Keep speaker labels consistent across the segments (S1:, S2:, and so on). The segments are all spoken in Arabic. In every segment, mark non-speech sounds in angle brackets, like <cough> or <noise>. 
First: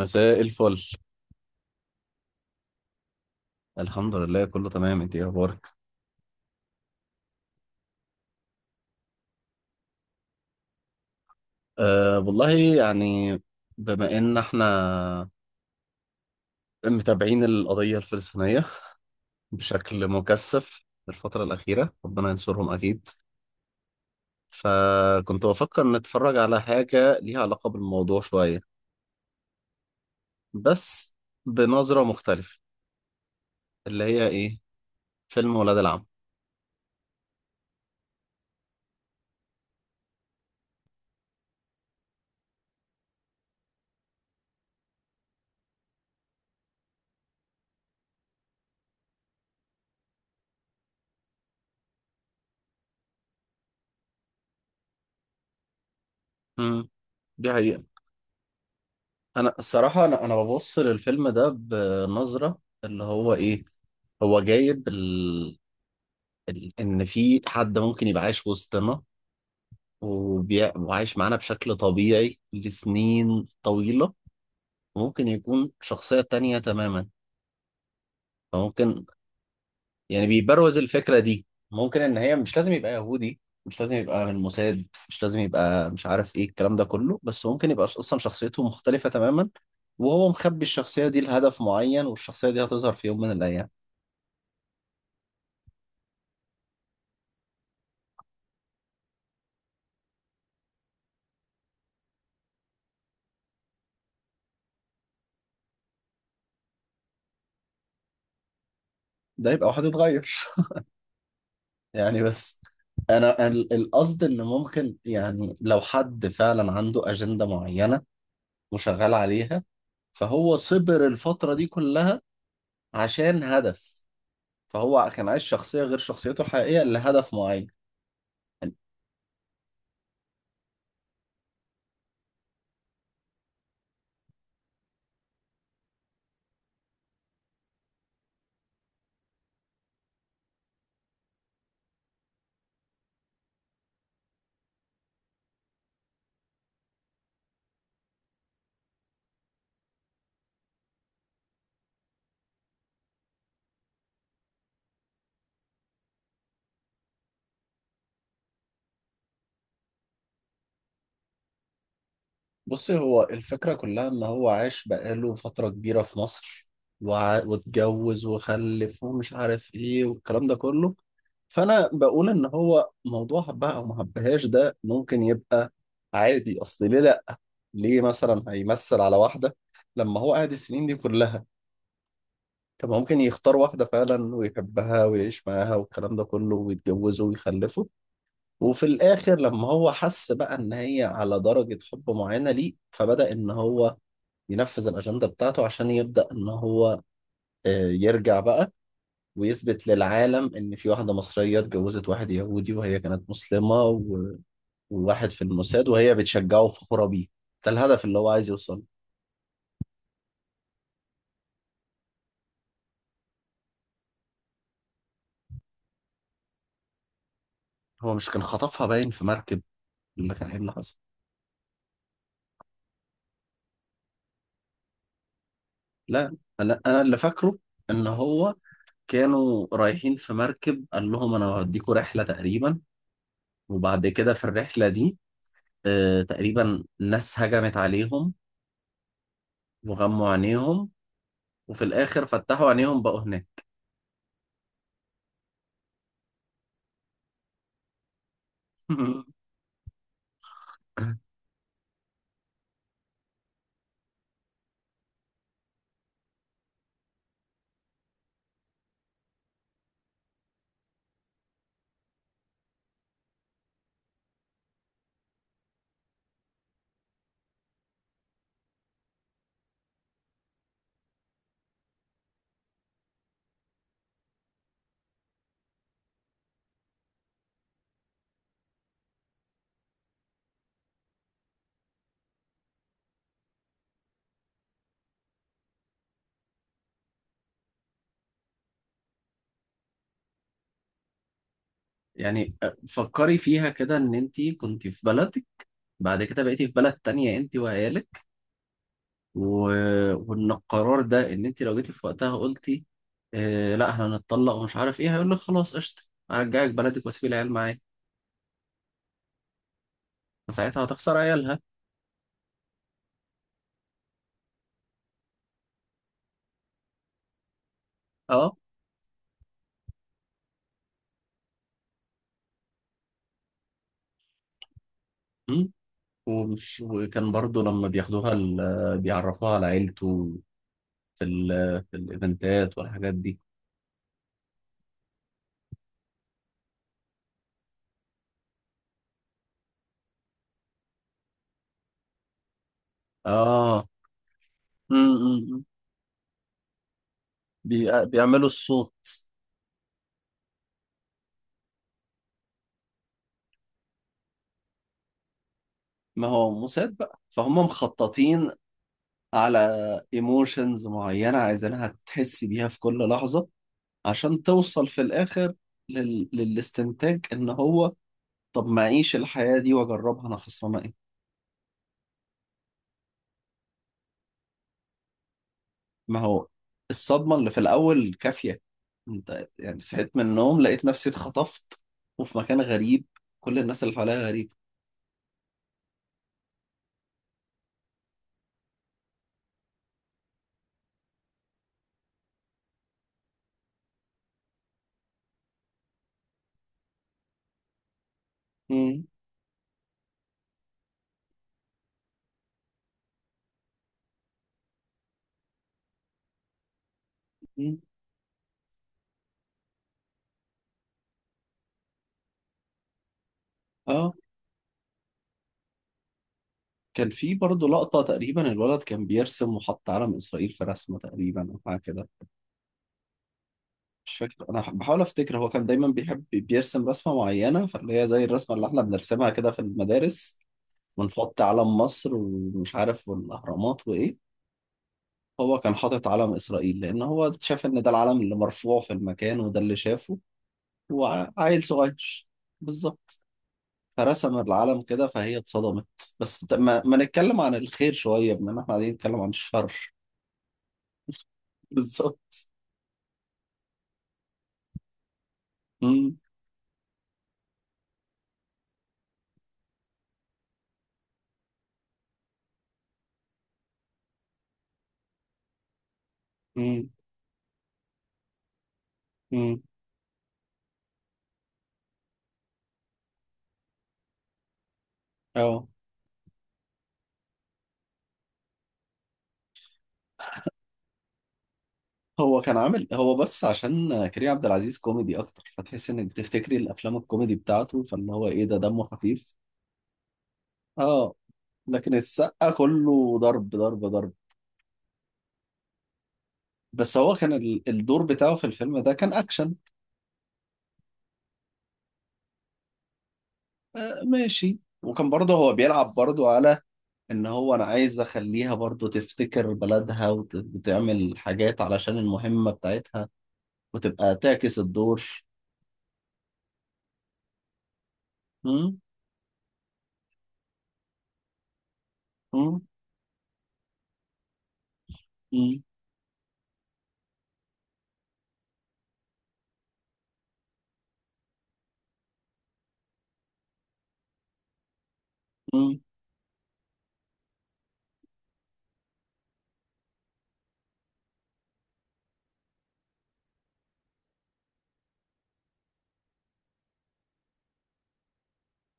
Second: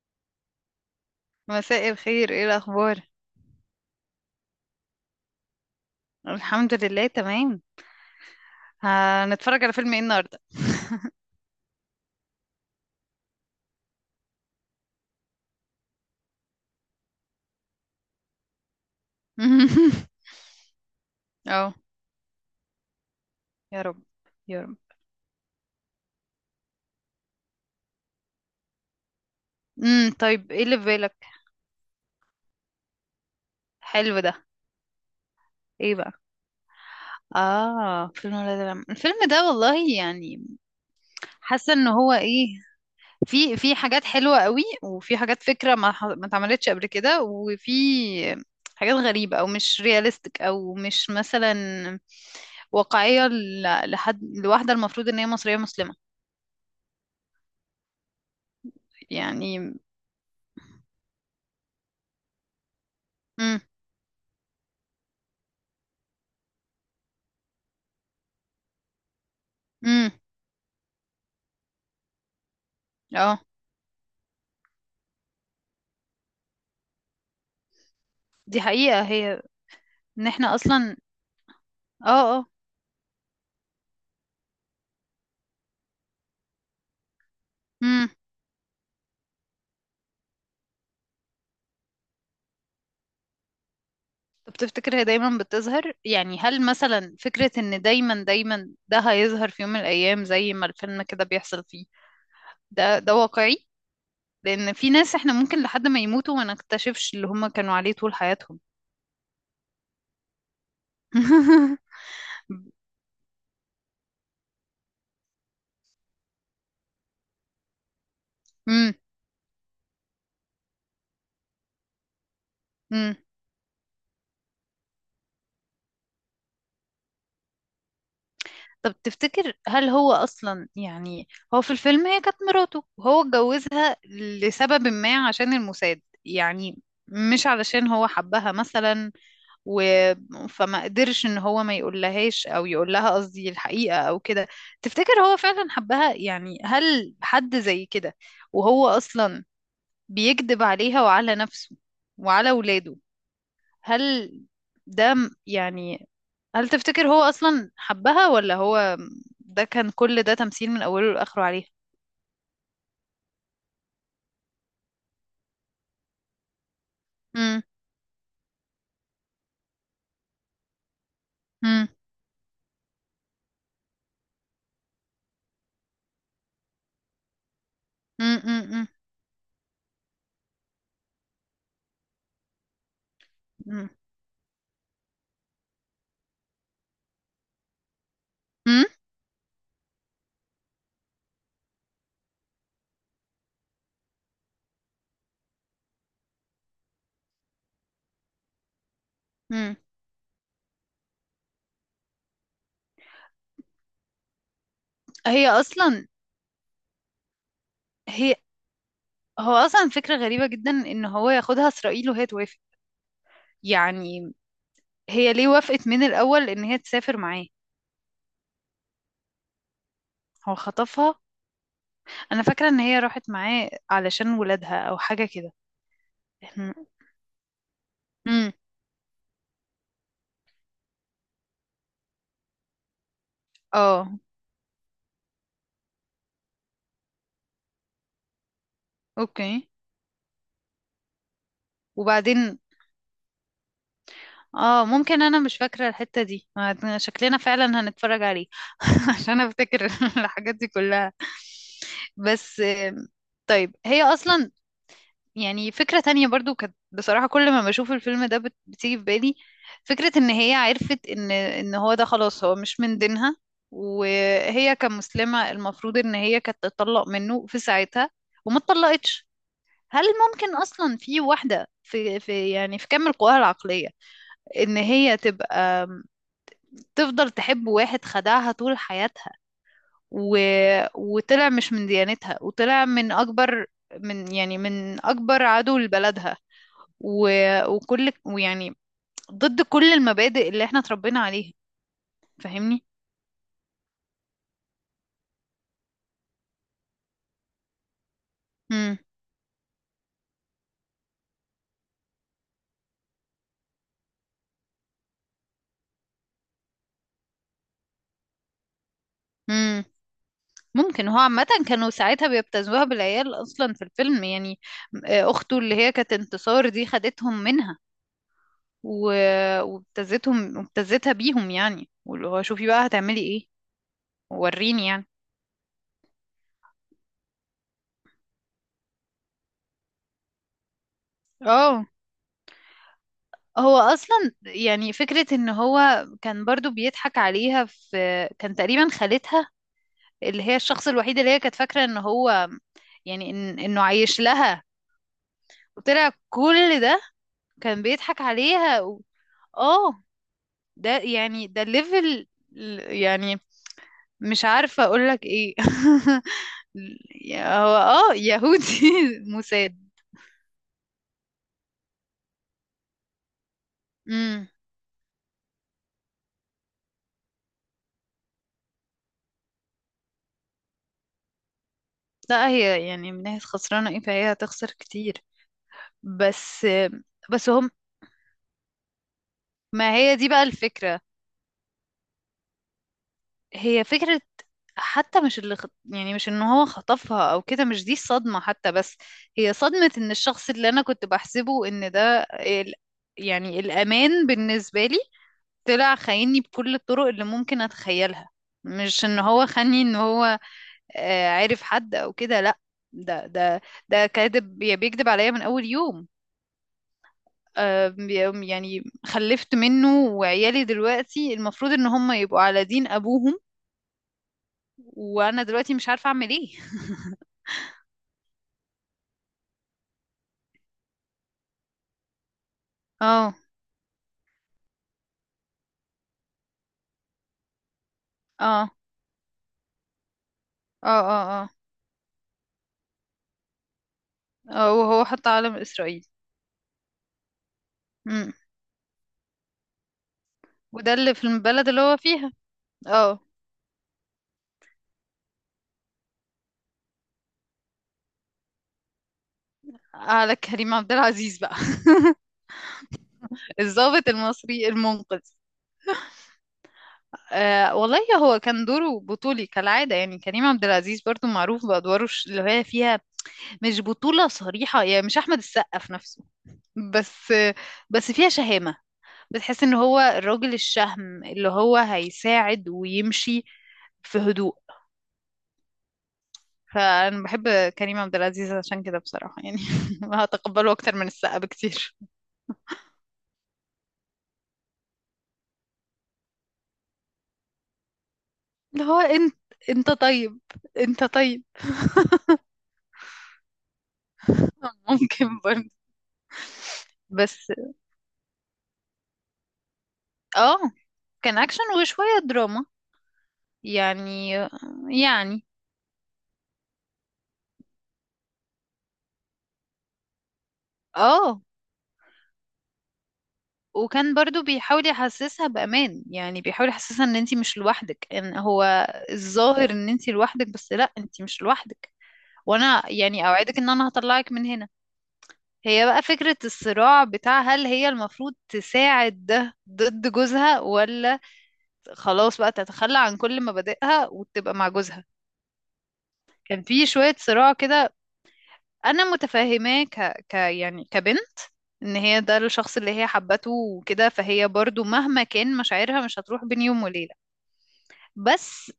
S1: مساء الفل.
S2: مساء الخير، ايه الاخبار؟
S1: الحمد لله كله تمام. انت ايه اخبارك؟
S2: الحمد لله تمام. هنتفرج على فيلم ايه النهارده؟
S1: أه والله، يعني بما ان احنا متابعين القضية الفلسطينية
S2: <laughs>
S1: بشكل مكثف الفترة
S2: اه،
S1: الأخيرة، ربنا ينصرهم أكيد.
S2: يا رب، يا رب.
S1: فكنت بفكر نتفرج على حاجة ليها علاقة بالموضوع شوية،
S2: طيب ايه اللي في
S1: بس
S2: بالك؟
S1: بنظرة مختلفة. اللي
S2: حلو
S1: هي
S2: ده.
S1: ايه؟ فيلم ولاد
S2: ايه
S1: العم.
S2: بقى؟ اه، فيلم ولاد العم الفيلم ده والله، حاسه ان هو ايه، في حاجات حلوه قوي، وفي حاجات فكره ما اتعملتش قبل كده، وفي حاجات غريبه او مش رياليستيك، او مش مثلا واقعيه، لحد لواحده المفروض ان هي مصريه مسلمه.
S1: مم. دي حقيقة. أنا
S2: يعني
S1: الصراحة أنا ببص للفيلم ده بنظرة، اللي هو
S2: امم
S1: ايه، هو جايب ان في حد ممكن يبقى عايش وسطنا،
S2: امم
S1: وعايش معانا بشكل طبيعي
S2: اه،
S1: لسنين طويلة، وممكن يكون شخصية تانية تماما.
S2: دي حقيقة
S1: فممكن
S2: هي.
S1: يعني
S2: ان احنا
S1: بيبروز
S2: اصلا
S1: الفكرة دي، ممكن ان
S2: اه
S1: هي
S2: اه.
S1: مش لازم يبقى يهودي، مش لازم يبقى من موساد، مش لازم يبقى مش عارف ايه الكلام ده كله، بس ممكن يبقى
S2: امم
S1: اصلا شخصيته مختلفة تماما. وهو مخبي الشخصية دي لهدف معين، والشخصية دي هتظهر في يوم من الأيام.
S2: طب تفتكر هي دايما بتظهر؟ يعني هل مثلا فكرة ان دايما دايما ده هيظهر في يوم من الايام زي ما الفيلم كده بيحصل فيه، ده ده واقعي؟ لان في ناس احنا ممكن لحد ما يموتوا ما نكتشفش اللي هم كانوا عليه طول حياتهم.
S1: ده يبقى واحد اتغير
S2: <laughs>
S1: يعني. بس انا القصد ان ممكن، يعني لو حد فعلا عنده اجندة معينة وشغال عليها، فهو صبر الفترة دي كلها
S2: امم
S1: عشان هدف. فهو كان عايش شخصية غير شخصيته الحقيقية لهدف معين يعني.
S2: طب تفتكر هل هو أصلا، يعني هو في الفيلم هي كانت مراته وهو اتجوزها لسبب ما عشان الموساد، يعني مش علشان هو حبها مثلا، و... فما قدرش ان هو ما يقولهاش، او يقول لها قصدي الحقيقة او كده. تفتكر هو فعلا حبها؟ يعني هل حد زي كده، وهو اصلا بيكذب عليها وعلى نفسه وعلى ولاده؟ هل ده يعني، هل تفتكر هو أصلا حبها، ولا هو ده كان، كل ده تمثيل من أوله لآخره عليها؟
S1: بصي، هو الفكرة كلها ان هو عاش بقاله فترة كبيرة في مصر،
S2: مم.
S1: واتجوز وخلف ومش عارف ايه والكلام ده كله.
S2: مم.
S1: فانا بقول ان هو موضوع حبها او ما حبهاش ده ممكن يبقى عادي. اصل ليه لا؟ ليه
S2: مم.
S1: مثلا
S2: مم.
S1: هيمثل على واحدة لما هو قاعد السنين دي كلها؟ طب ما ممكن يختار واحدة
S2: مم.
S1: فعلا ويحبها ويعيش معاها والكلام ده كله، ويتجوزوا ويخلفوا.
S2: مم.
S1: وفي الآخر لما هو حس بقى إن هي على درجة حب معينة ليه، فبدأ إن هو ينفذ الأجندة بتاعته، عشان يبدأ إن هو يرجع بقى،
S2: مم.
S1: ويثبت للعالم إن في واحدة مصرية اتجوزت واحد يهودي وهي كانت مسلمة، وواحد في
S2: هي
S1: الموساد
S2: أصلا
S1: وهي بتشجعه وفخورة بيه. ده الهدف اللي هو
S2: هي
S1: عايز يوصله.
S2: هو أصلا فكرة غريبة جدا إن هو ياخدها إسرائيل وهي توافق. يعني هي ليه وافقت من الأول إن هي تسافر معاه؟
S1: هو مش كان خطفها باين في مركب؟ اللي كان
S2: هو
S1: ايه اللي حصل؟
S2: خطفها. أنا فاكرة إن هي راحت معاه علشان ولادها أو حاجة كده.
S1: لا، انا
S2: إحنا-
S1: انا اللي فاكره ان
S2: مم.
S1: هو كانوا رايحين في مركب، قال لهم انا هوديكوا رحله تقريبا، وبعد
S2: اه.
S1: كده في الرحله دي تقريبا ناس هجمت عليهم
S2: اوكي.
S1: وغموا عينيهم، وفي الاخر
S2: وبعدين؟
S1: فتحوا عينيهم بقوا هناك.
S2: اه، ممكن انا مش فاكرة الحتة دي، شكلنا فعلا هنتفرج عليه <laughs> عشان
S1: <laughs>
S2: افتكر <laughs> الحاجات دي كلها. بس آم، طيب هي اصلا، يعني فكرة تانية برضو كانت بصراحة كل ما بشوف الفيلم ده بتيجي في بالي، فكرة ان هي عرفت ان هو ده خلاص هو مش من دينها، وهي كمسلمة المفروض ان هي كانت تطلق منه في ساعتها وما اتطلقتش. هل ممكن اصلا في واحدة في يعني في كامل قواها العقلية ان هي تبقى تفضل تحب واحد خدعها طول حياتها، و... وطلع مش من ديانتها، وطلع من أكبر، من يعني من أكبر عدو لبلدها، و... وكل، ويعني ضد كل المبادئ اللي احنا اتربينا عليها.
S1: يعني
S2: فاهمني؟
S1: فكري فيها كده، ان انت كنت في بلدك بعد كده بقيتي في بلد تانية انت وعيالك،
S2: مم.
S1: و... وان القرار ده ان انت لو جيتي في وقتها قلتي آه لا احنا هنتطلق ومش عارف ايه، هيقول لك خلاص قشطه، هرجعك بلدك واسيب العيال معايا.
S2: مم.
S1: فساعتها
S2: ممكن
S1: هتخسر
S2: هو عامة
S1: عيالها.
S2: كانوا ساعتها بيبتزوها بالعيال أصلا في الفيلم، يعني آه، أخته اللي هي كانت انتصار دي خدتهم منها،
S1: اه.
S2: و... وابتزتهم وابتزتها بيهم، يعني واللي هو شوفي بقى هتعملي ايه، وريني يعني.
S1: أمم. ومش وكان برضو لما بياخدوها بيعرفوها على عيلته في ال...
S2: اه.
S1: في الايفنتات والحاجات دي.
S2: هو اصلا، يعني فكرة ان هو كان برضو بيضحك عليها في، كان تقريبا خالتها اللي هي الشخص الوحيد اللي هي كانت فاكرة ان هو، يعني انه
S1: اه.
S2: عايش لها،
S1: أمم، أمم، أمم.
S2: وطلع كل ده كان بيضحك
S1: بيعملوا
S2: عليها
S1: الصوت.
S2: و... اه. ده يعني ده الليفل، يعني مش عارفة اقولك ايه.
S1: ما هو موساد
S2: <laughs>
S1: بقى فهم
S2: هو اه
S1: مخططين
S2: يهودي <laughs>
S1: على
S2: مساد.
S1: ايموشنز معينة عايزينها تحس بيها في كل لحظة، عشان
S2: امم
S1: توصل في الآخر للاستنتاج إن هو طب ما أعيش الحياة دي وأجربها، أنا خسرانة إيه؟
S2: لا، هي يعني من ناحية خسرانة ايه، فهي هتخسر كتير،
S1: ما هو
S2: بس.
S1: الصدمة
S2: بس
S1: اللي في
S2: هما،
S1: الأول كافية. أنت يعني
S2: ما
S1: صحيت
S2: هي
S1: من
S2: دي بقى
S1: النوم لقيت
S2: الفكرة.
S1: نفسي اتخطفت وفي مكان غريب، كل الناس
S2: هي
S1: اللي
S2: فكرة
S1: حواليا غريبة.
S2: حتى مش اللي يعني مش ان هو خطفها او كده مش دي الصدمة حتى، بس هي صدمة ان الشخص اللي انا كنت بحسبه ان ده يعني الامان بالنسبة لي، طلع خايني بكل الطرق اللي ممكن اتخيلها. مش
S1: مم.
S2: ان هو خاني ان هو آه، عارف حد او كده، لا. ده ده كاذب، يعني بيكذب عليا من اول يوم.
S1: مم.
S2: آه، يعني خلفت منه وعيالي دلوقتي المفروض ان هم يبقوا على دين ابوهم،
S1: آه،
S2: وانا دلوقتي مش عارفة اعمل ايه.
S1: كان في برضه لقطة تقريبا الولد كان بيرسم وحط علم إسرائيل في رسمة تقريبا أو حاجة كده.
S2: اه،
S1: مش فاكر، أنا بحاول أفتكر، هو كان دايما بيحب بيرسم رسمة معينة فاللي هي زي الرسمة اللي
S2: اه،
S1: إحنا بنرسمها كده في المدارس،
S2: اه، اه،
S1: ونحط
S2: اه،
S1: علم مصر ومش عارف والأهرامات وإيه.
S2: اه. وهو حط علم
S1: هو كان حاطط
S2: اسرائيل.
S1: علم إسرائيل لأن هو شاف إن ده العلم
S2: امم
S1: اللي مرفوع في المكان وده اللي شافه،
S2: وده اللي في
S1: وعيل
S2: البلد اللي هو
S1: صغير
S2: فيها. اه.
S1: بالظبط، فرسم العلم كده فهي اتصدمت. بس ما نتكلم عن الخير شوية بما إن إحنا قاعدين نتكلم عن الشر. <laughs>
S2: على كريم عبد العزيز بقى.
S1: بالظبط.
S2: <laughs> الضابط المصري المنقذ.
S1: مم،
S2: آه والله. هو كان دوره بطولي كالعادة، يعني كريم عبد العزيز برضو معروف بأدواره اللي هي فيها مش بطولة صريحة، يعني مش أحمد السقا في نفسه،
S1: مم،
S2: بس، بس فيها شهامة.
S1: مم.
S2: بتحس ان هو الراجل الشهم اللي هو هيساعد ويمشي في هدوء.
S1: أه،
S2: فأنا بحب كريم عبد العزيز عشان كده بصراحة، يعني <laughs> هتقبله أكتر من السقا بكتير.
S1: هو كان عامل، هو بس عشان كريم عبد العزيز كوميدي أكتر فتحس إنك بتفتكري الأفلام الكوميدي بتاعته، فاللي هو إيه ده دمه
S2: اللي هو انت،
S1: خفيف.
S2: انت طيب، انت
S1: اه.
S2: طيب.
S1: لكن السقا كله ضرب ضرب ضرب.
S2: <laughs> ممكن برضه.
S1: بس هو كان
S2: بس
S1: الدور بتاعه في الفيلم ده كان اكشن.
S2: اه، كان أكشن وشوية دراما
S1: آه
S2: يعني.
S1: ماشي. وكان برضه
S2: يعني
S1: هو بيلعب برضه على ان هو انا عايز اخليها برضه تفتكر بلدها وتعمل
S2: اه،
S1: حاجات علشان المهمة بتاعتها، وتبقى
S2: وكان برضو
S1: تعكس
S2: بيحاول
S1: الدور.
S2: يحسسها بأمان، يعني بيحاول يحسسها ان انتي مش لوحدك، ان هو
S1: مم،
S2: الظاهر ان انتي لوحدك، بس لا، انتي مش لوحدك،
S1: مم،
S2: وانا يعني اوعدك ان انا هطلعك من هنا.
S1: مم،
S2: هي بقى فكرة الصراع بتاع، هل هي المفروض تساعد ده ضد جوزها، ولا خلاص بقى تتخلى عن كل مبادئها وتبقى مع جوزها.
S1: مم،
S2: كان في شوية صراع كده. أنا متفهماه ك... ك يعني كبنت، إن هي ده الشخص اللي هي حبته وكده، فهي برضو مهما كان مشاعرها مش هتروح بين يوم وليلة. بس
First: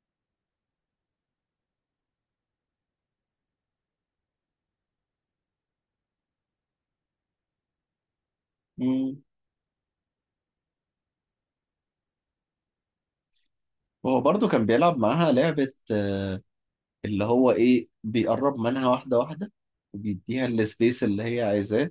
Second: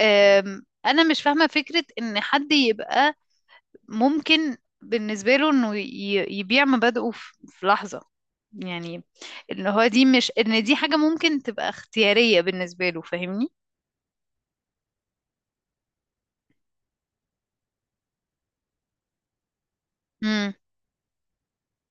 S2: آم، أنا مش فاهمة فكرة إن حد يبقى ممكن بالنسبة له انه يبيع مبادئه في لحظة، يعني
S1: مم.
S2: ان هو دي مش ان دي حاجة ممكن تبقى اختيارية بالنسبة له. فاهمني؟
S1: وهو برضه كان بيلعب معاها لعبة اللي هو ايه، بيقرب منها واحدة واحدة وبيديها
S2: امم.
S1: السبيس اللي هي عايزاه.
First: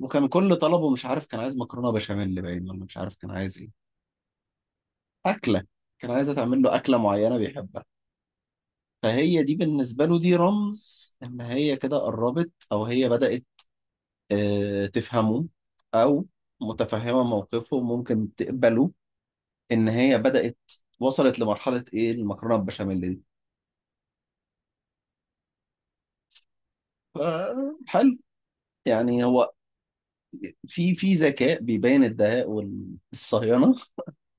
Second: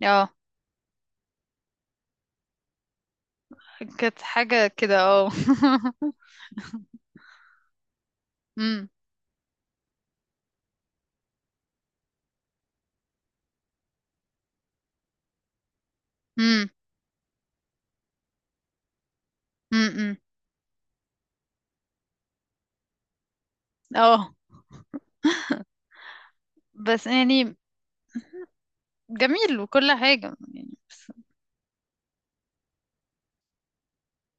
S1: وكان
S2: اه،
S1: كل طلبه مش عارف، كان عايز مكرونه بشاميل باين ولا مش عارف كان عايز ايه.
S2: كانت حاجة كده اه.
S1: اكله، كان عايزه تعمل له اكله معينه بيحبها.
S2: <laughs> امم.
S1: فهي دي بالنسبه له دي رمز ان هي كده قربت او هي بدات تفهمه، او
S2: امم.
S1: متفهمه موقفه ممكن تقبله، ان
S2: امم.
S1: هي بدات وصلت لمرحله ايه المكرونه بالبشاميل دي.
S2: اه. بس يعني
S1: ف- حلو، يعني هو
S2: جميل وكل حاجة، يعني
S1: في
S2: بس.
S1: في ذكاء بيبين الدهاء والصهيونه.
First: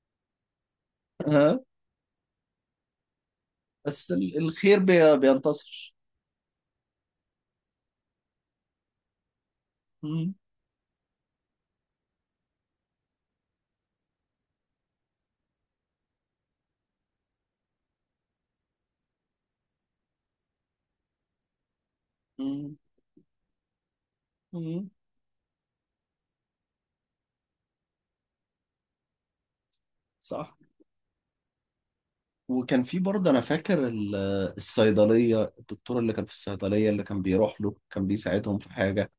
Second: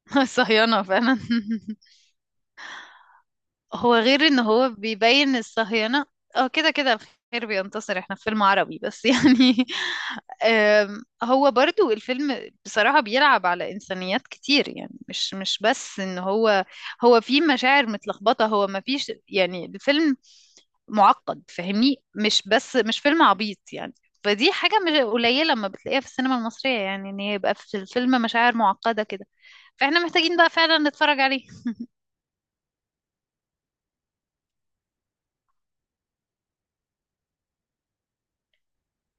S2: <laughs> صهيانة فعلا. هو
S1: بس
S2: غير ان هو
S1: الخير
S2: بيبين
S1: بينتصر.
S2: الصهيونة. اه كده كده الخير بينتصر، احنا في فيلم عربي بس <laughs> يعني.
S1: مم.
S2: آم، هو برضو الفيلم بصراحة بيلعب على إنسانيات كتير، يعني مش، مش بس ان هو، هو في مشاعر متلخبطة، هو ما فيش، يعني الفيلم معقد، فاهمني؟ مش
S1: مم.
S2: بس، مش فيلم عبيط يعني. فدي حاجة
S1: مم.
S2: مش قليلة لما بتلاقيها في السينما المصرية، يعني ان يبقى في الفيلم مشاعر معقدة كده. فاحنا محتاجين بقى
S1: صح.
S2: فعلا نتفرج عليه.
S1: وكان في برضه انا فاكر الصيدليه، الدكتور اللي كان في الصيدليه اللي كان بيروح له كان بيساعدهم في حاجه.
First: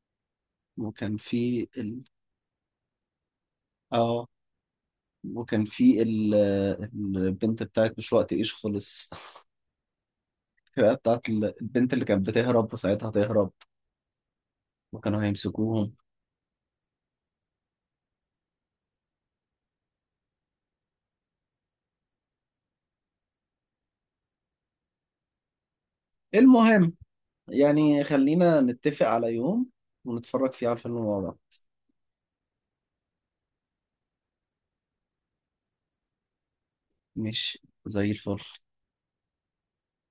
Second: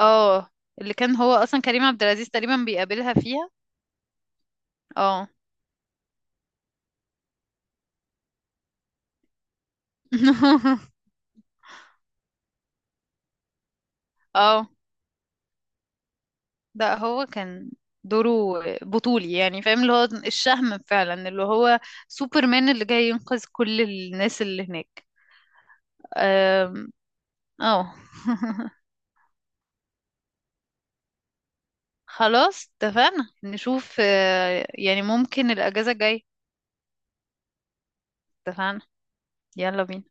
S2: اه، اللي
S1: وكان
S2: كان هو اصلا
S1: في
S2: كريم
S1: ال...
S2: عبد العزيز تقريبا بيقابلها فيها.
S1: اه
S2: اه.
S1: وكان في ال... البنت بتاعت مش وقت ايش خلص. <laughs>
S2: <laughs>
S1: بتاعت البنت اللي كانت بتهرب وساعتها تهرب،
S2: اه.
S1: وكانوا هيمسكوهم.
S2: ده هو كان دوره بطولي، يعني فاهم اللي هو الشهم فعلا، اللي هو سوبرمان اللي جاي ينقذ كل الناس اللي هناك. أم،
S1: المهم،
S2: اه.
S1: يعني خلينا
S2: <laughs>
S1: نتفق على يوم ونتفرج فيه على الفيلم مع بعض.
S2: خلاص اتفقنا نشوف. آه، يعني ممكن الأجازة الجاية.
S1: مش زي الفل.
S2: اتفقنا، يلا بينا.